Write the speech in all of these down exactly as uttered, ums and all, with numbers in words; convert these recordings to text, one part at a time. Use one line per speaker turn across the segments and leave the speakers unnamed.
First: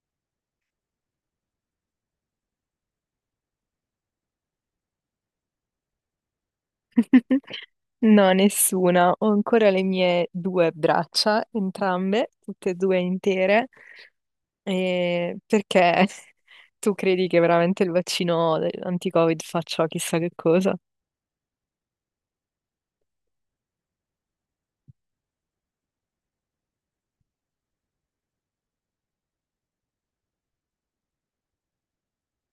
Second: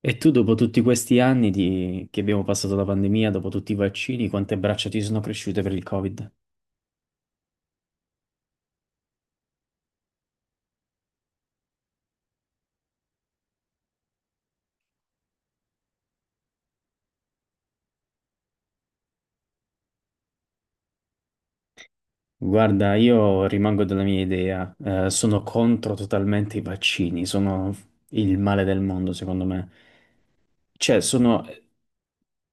E tu dopo tutti questi anni di- che abbiamo passato la pandemia, dopo tutti i vaccini, quante braccia ti sono cresciute per il Covid?
No, nessuna. Ho ancora le mie due braccia, entrambe, tutte e due intere. E perché tu credi che veramente il vaccino anti-Covid faccia chissà che cosa?
Guarda, io rimango della mia idea, eh, sono contro totalmente i vaccini, sono il male del mondo secondo me. Cioè, sono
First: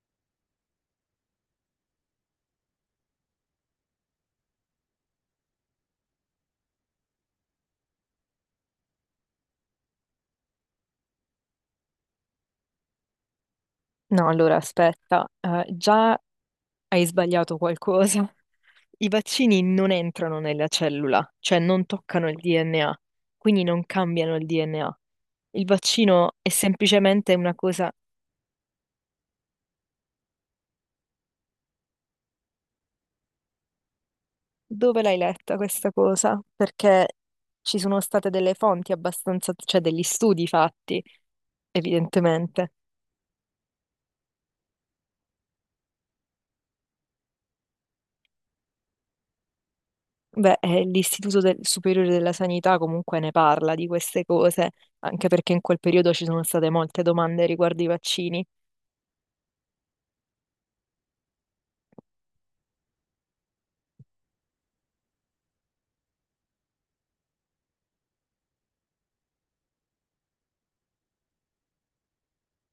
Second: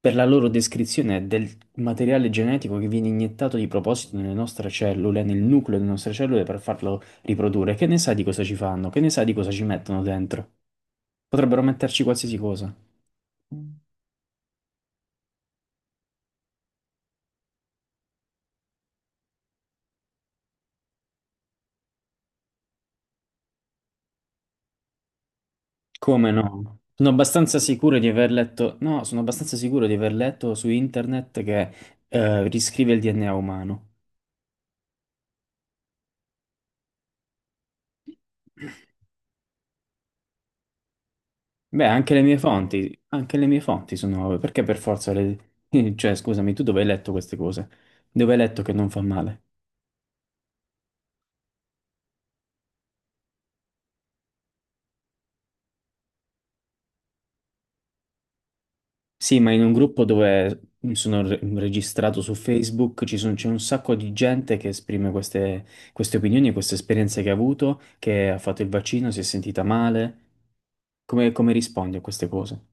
per la loro descrizione del materiale genetico che viene iniettato di proposito nelle nostre cellule, nel nucleo delle nostre cellule per farlo riprodurre. Che ne sa di cosa ci fanno? Che ne sa di cosa ci mettono dentro? Potrebbero metterci qualsiasi cosa.
No, allora aspetta, eh, già hai sbagliato qualcosa. I vaccini non entrano nella cellula, cioè non toccano il D N A, quindi non cambiano il D N A. Il
Come
vaccino è
no? Sono
semplicemente una
abbastanza
cosa.
sicuro di aver letto, no, sono abbastanza sicuro di aver letto su internet che eh, riscrive il D N A umano.
Dove l'hai letta questa cosa? Perché ci sono state delle fonti abbastanza, cioè degli studi fatti,
Beh, anche le mie
evidentemente.
fonti, anche le mie fonti sono nuove, perché per forza le... Cioè, scusami, tu dove hai letto queste cose? Dove hai letto che non fa male?
Beh, eh, l'Istituto del- Superiore della Sanità comunque ne parla di queste cose, anche perché in quel periodo ci sono state molte domande riguardo i vaccini.
Sì, ma in un gruppo dove sono re- registrato su Facebook ci sono- c'è un sacco di gente che esprime queste, queste opinioni, queste esperienze che ha avuto, che ha fatto il vaccino, si è sentita male. Come, come rispondi a queste cose?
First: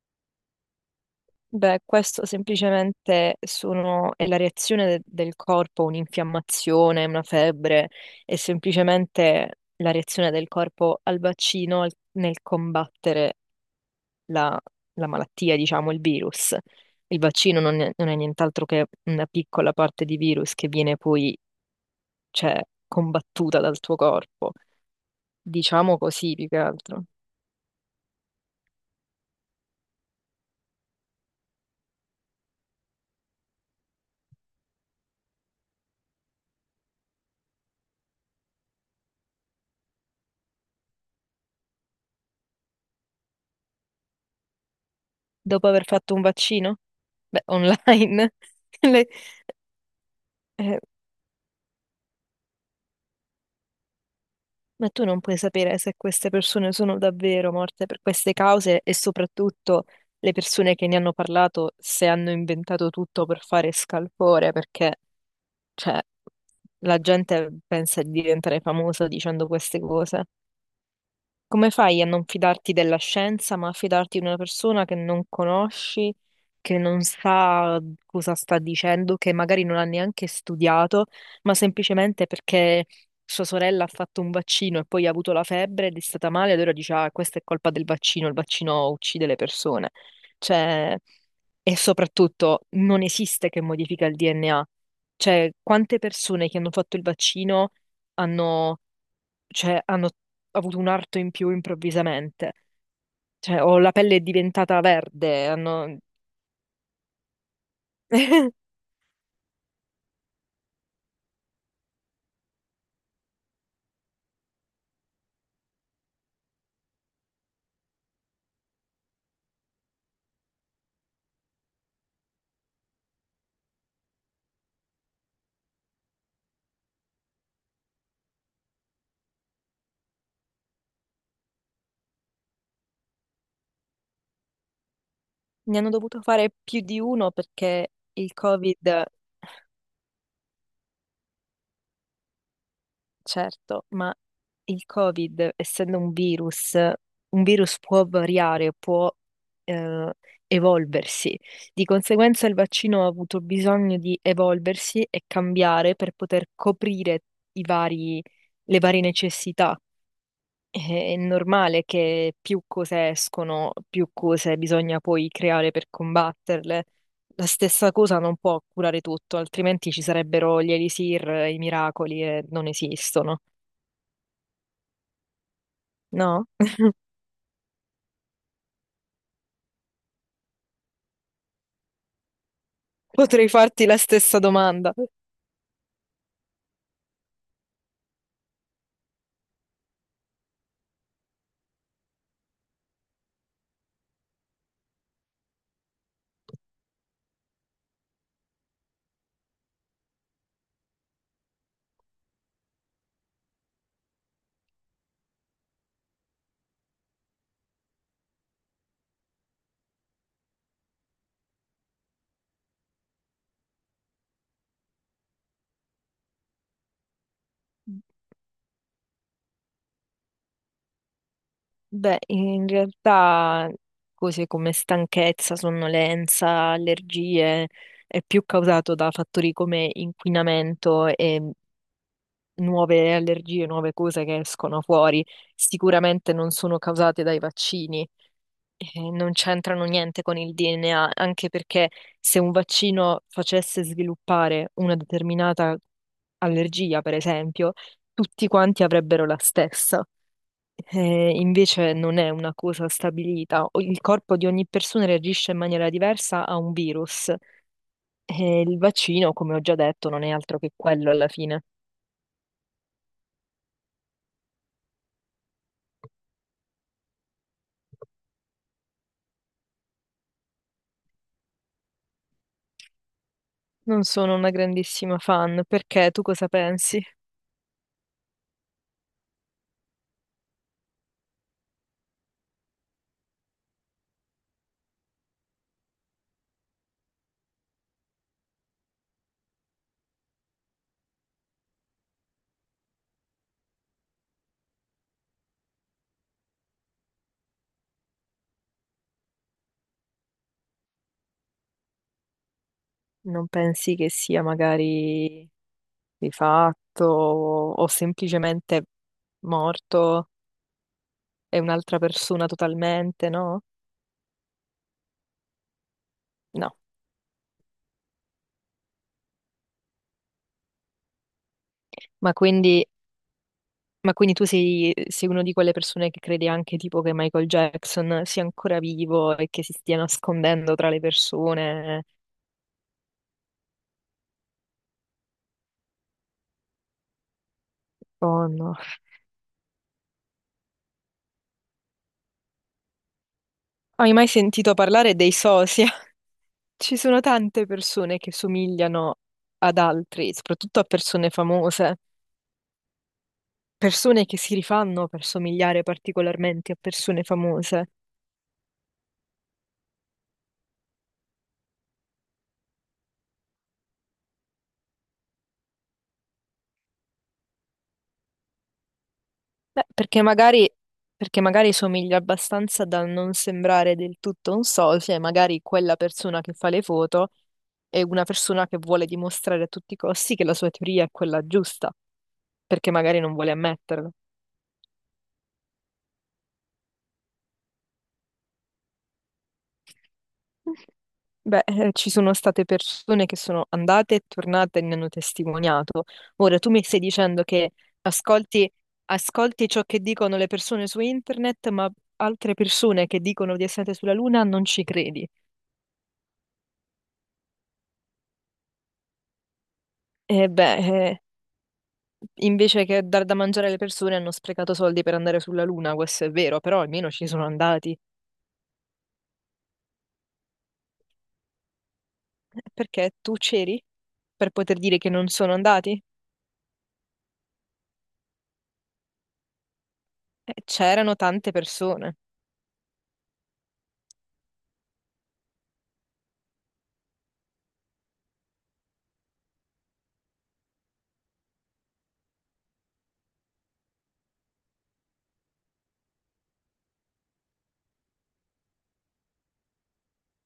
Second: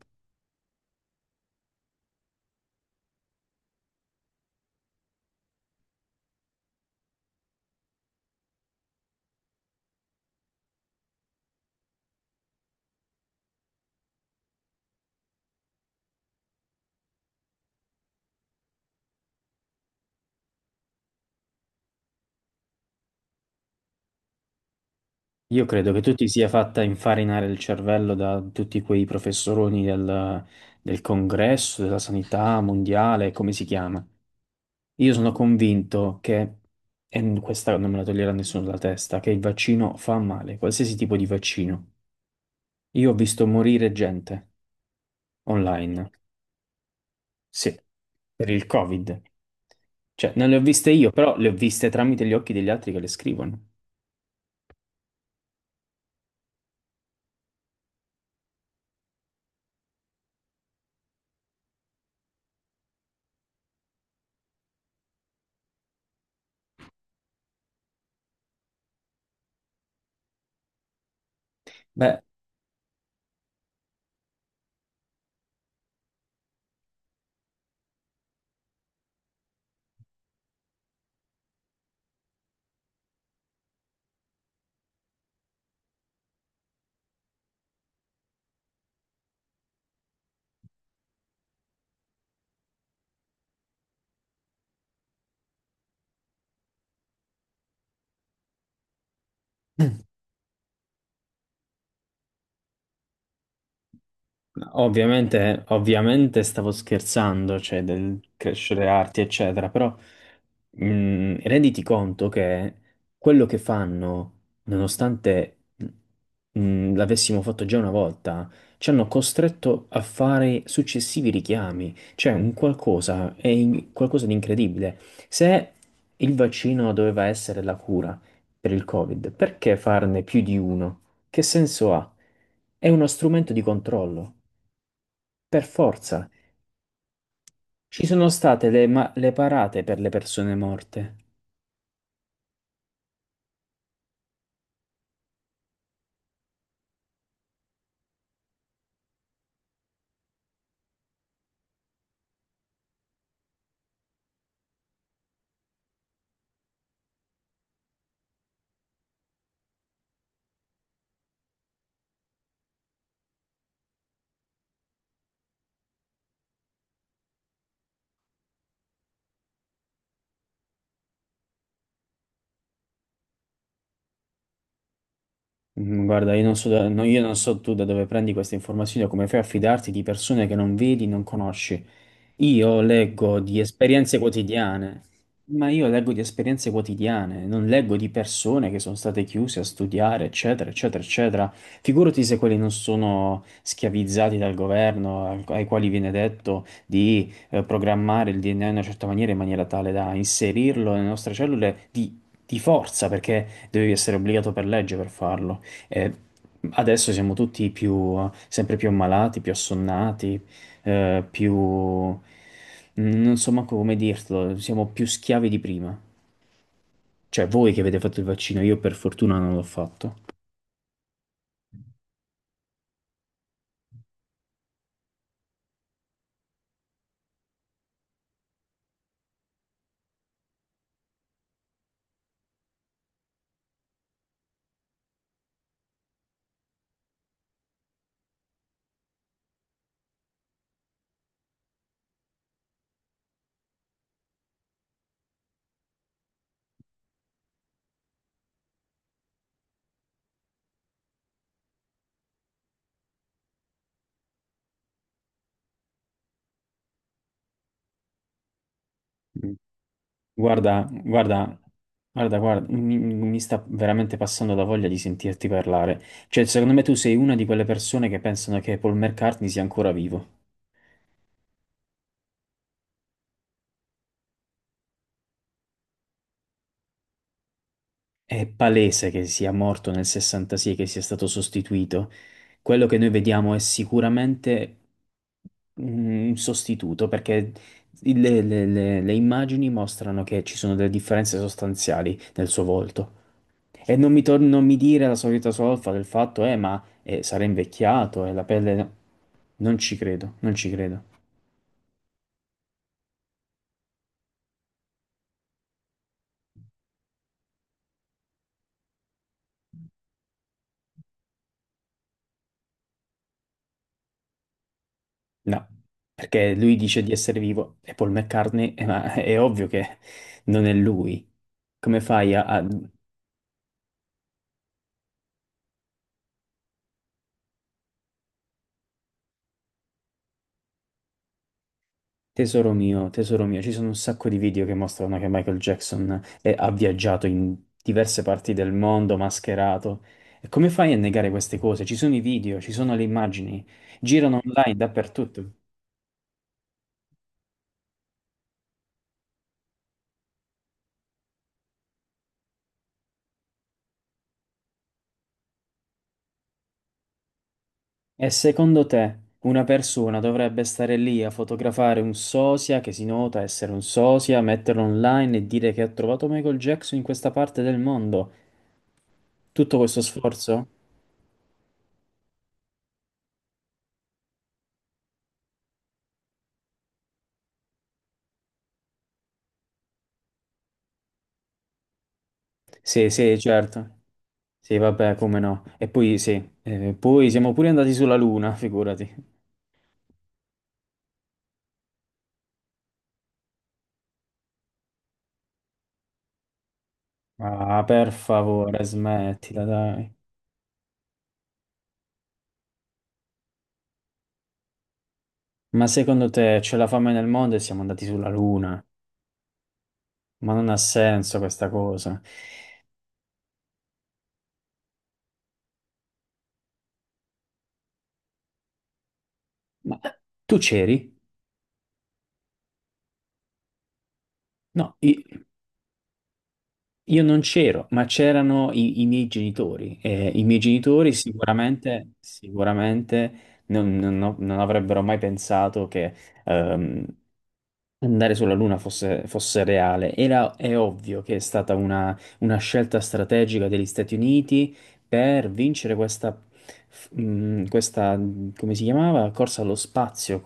Beh, questo semplicemente sono, è la reazione de- del corpo a un'infiammazione, una febbre, è semplicemente la reazione del corpo al vaccino al- nel combattere la, la malattia, diciamo, il virus. Il vaccino non è, non è nient'altro che una piccola parte di virus che viene poi, cioè, combattuta dal tuo corpo.
Io credo
Diciamo
che tu ti
così,
sia
più che
fatta
altro.
infarinare il cervello da tutti quei professoroni del, del congresso, della sanità mondiale, come si chiama. Io sono convinto che, e questa non me la toglierà nessuno dalla testa, che il vaccino fa male, qualsiasi tipo di vaccino. Io ho visto morire gente
Dopo aver
online,
fatto un vaccino? Beh,
sì,
online.
per il
le-
Covid. Cioè, non le ho
eh,
viste io, però le ho viste tramite gli occhi degli altri che le scrivono.
ma tu non puoi sapere se queste persone sono davvero morte per queste cause e soprattutto le persone che ne hanno parlato se hanno inventato tutto per fare scalpore, perché cioè, la gente pensa di diventare famosa dicendo queste cose. Come fai a
Beh,
non fidarti della scienza, ma a fidarti di una persona che non conosci, che non sa cosa sta dicendo, che magari non ha neanche studiato, ma semplicemente perché sua sorella ha fatto un vaccino e poi ha avuto la febbre ed è stata male, allora dice, ah, questa è colpa del vaccino, il vaccino uccide le persone. Cioè, e soprattutto non esiste che modifica il D N A. Cioè, quante persone che hanno fatto il vaccino hanno, cioè, hanno avuto un arto in più improvvisamente. Cioè, o la pelle è diventata verde,
ovviamente,
hanno...
ovviamente stavo scherzando, cioè del crescere arti, eccetera, però mh, renditi conto che quello che fanno, nonostante mh, l'avessimo fatto già una volta, ci hanno costretto a fare successivi richiami, cioè un qualcosa, è in- qualcosa di incredibile. Se il vaccino doveva essere la cura per il Covid, perché farne più di uno? Che senso ha? È uno strumento di controllo. Per
Ne hanno dovuto
forza,
fare più di uno perché
ci sono
il
state le,
Covid,
ma- le parate per le persone morte.
certo, ma il Covid, essendo un virus, un virus può variare, può eh, evolversi. Di conseguenza il vaccino ha avuto bisogno di evolversi e cambiare per poter coprire i vari, le varie necessità. È normale che più cose escono, più cose bisogna poi creare per combatterle. La stessa cosa non può curare tutto, altrimenti ci sarebbero gli elisir, i miracoli e non esistono.
Mm, Guarda, io
No?
non so, da- no, io non so tu da dove prendi queste informazioni o come fai a fidarti di persone che non vedi, non conosci. Io leggo
Potrei
di
farti la
esperienze
stessa domanda.
quotidiane, ma io leggo di esperienze quotidiane, non leggo di persone che sono state chiuse a studiare, eccetera, eccetera, eccetera. Figurati se quelli non sono schiavizzati dal governo, al- ai quali viene detto di eh, programmare il D N A in una certa maniera, in maniera tale da inserirlo nelle nostre cellule di, di forza, perché devi essere obbligato per legge per farlo. E adesso siamo tutti più, sempre più ammalati, più assonnati eh, più... mm, non so manco come dirtelo, siamo più schiavi di prima. Cioè, voi che avete fatto il vaccino, io per fortuna non l'ho fatto.
Beh, in realtà cose come stanchezza, sonnolenza, allergie è più causato da fattori come inquinamento e nuove allergie, nuove cose che escono fuori, sicuramente non sono causate dai vaccini e non c'entrano niente con il D N A, anche perché se un vaccino facesse sviluppare una determinata allergia, per esempio, tutti quanti avrebbero la stessa. Eh, invece non è una cosa stabilita. O- Il corpo di ogni persona reagisce in maniera diversa a un virus e il vaccino,
Mm.
come ho già detto, non è altro che
Guarda,
quello alla
guarda,
fine.
guarda, guarda, mi, mi sta veramente passando la voglia di sentirti parlare. Cioè, secondo me tu sei una di quelle persone che pensano che Paul McCartney sia ancora vivo.
Non sono una grandissima fan, perché tu cosa pensi?
È palese che sia morto nel sessantasei e che sia stato sostituito. Quello che noi vediamo è sicuramente un sostituto perché il- le, le- le- le immagini mostrano che ci sono delle differenze sostanziali nel suo volto. E non mi, tor- non mi dire la solita solfa del fatto, eh, ma eh, sarà invecchiato e la pelle... no". Non ci credo, non ci credo.
Non pensi che sia magari rifatto o o semplicemente morto e un'altra persona totalmente, no?
No, perché lui
No.
dice di essere vivo e Paul McCartney, eh, ma è ovvio che non è lui. Come
Ma
fai a, a-
quindi, ma quindi tu sei, sei una di quelle persone che crede anche tipo che Michael Jackson sia ancora vivo e che si stia nascondendo tra le persone?
Tesoro mio, tesoro mio, ci sono un sacco di video che mostrano che Michael Jackson è- ha viaggiato in diverse
Oh
parti del
no.
mondo mascherato. E come fai a negare queste cose? Ci sono i video, ci sono le immagini,
Hai mai
girano
sentito
online
parlare dei
dappertutto.
SOSI? Ci sono tante persone che somigliano ad altri, soprattutto a persone famose, persone che si rifanno per somigliare particolarmente a persone famose.
E secondo te una persona dovrebbe stare lì a fotografare un sosia che si nota essere un sosia, metterlo online e dire che ha trovato Michael Jackson in questa parte del mondo? Tutto
Beh,
questo
perché
sforzo?
magari, perché magari somiglia abbastanza da non sembrare del tutto un socio, e magari quella persona che fa le foto è una persona che vuole dimostrare a tutti i costi che la sua teoria è quella giusta, perché
Sì,
magari non
sì,
vuole
certo.
ammetterlo.
Sì, vabbè, come no. E poi sì, eh, poi siamo pure andati sulla Luna, figurati.
Beh, eh, ci sono state persone che sono andate e tornate e ne hanno testimoniato. Ora, tu mi stai dicendo che
Ah, per
ascolti,
favore, smettila,
ascolti ciò che
dai.
dicono le persone su internet, ma altre persone che dicono di essere sulla Luna non ci credi.
Ma secondo te c'è la fame nel mondo e siamo andati sulla Luna?
E
Ma non ha
beh, eh,
senso questa cosa.
invece che dar da mangiare alle persone hanno sprecato soldi per andare sulla Luna, questo è vero, però almeno ci sono andati.
Ma tu c'eri?
Eh, Perché tu c'eri per poter
No,
dire che non
i-
sono andati?
io non c'ero, ma c'erano i, i miei genitori. E i
Eh,
miei genitori
c'erano tante
sicuramente,
persone.
sicuramente non, non- non avrebbero mai pensato che ehm, andare sulla Luna fosse, fosse reale. Era, è ovvio che è stata una, una scelta strategica degli Stati Uniti per vincere questa, f- mh, questa, come si chiamava? Corsa allo spazio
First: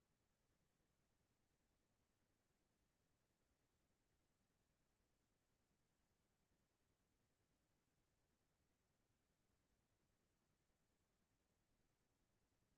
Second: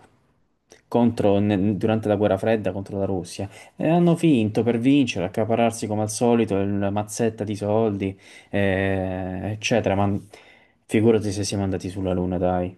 contro, ne- durante la guerra fredda contro la Russia. E hanno finto per vincere, accaparrarsi come al solito la mazzetta di soldi, eh, eccetera. Ma figurati se siamo andati sulla Luna, dai.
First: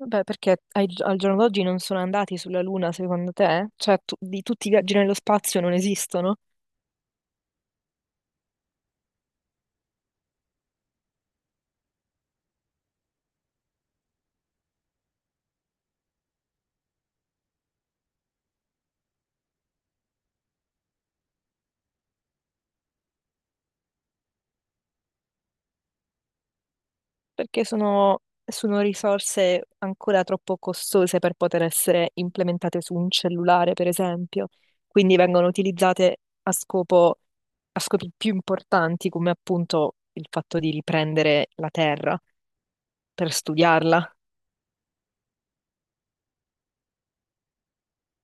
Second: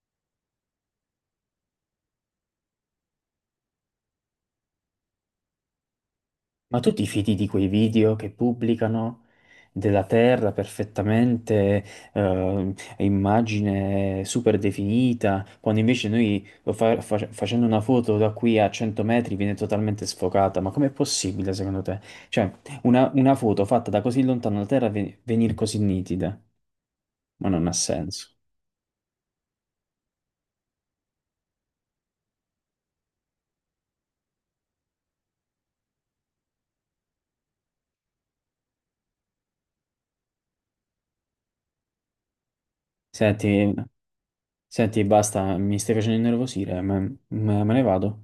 Beh, perché ai- al giorno d'oggi non sono andati sulla Luna, secondo te? Cioè, tu- di tutti i viaggi nello spazio non esistono?
Ma tu ti fidi di quei video che pubblicano della Terra perfettamente, eh, immagine super definita, quando invece noi lo fa- fa- facendo una foto da qui a cento metri viene totalmente sfocata? Ma com'è possibile secondo te? Cioè, una, una foto fatta da così lontano la Terra venire così nitida? Ma
Perché
non ha
sono,
senso.
sono risorse ancora troppo costose per poter essere implementate su un cellulare, per esempio. Quindi vengono utilizzate a scopo, a scopi più importanti, come appunto il fatto di riprendere la Terra per
Senti,
studiarla.
senti, basta, mi stai facendo innervosire, ma- ma- me ne vado.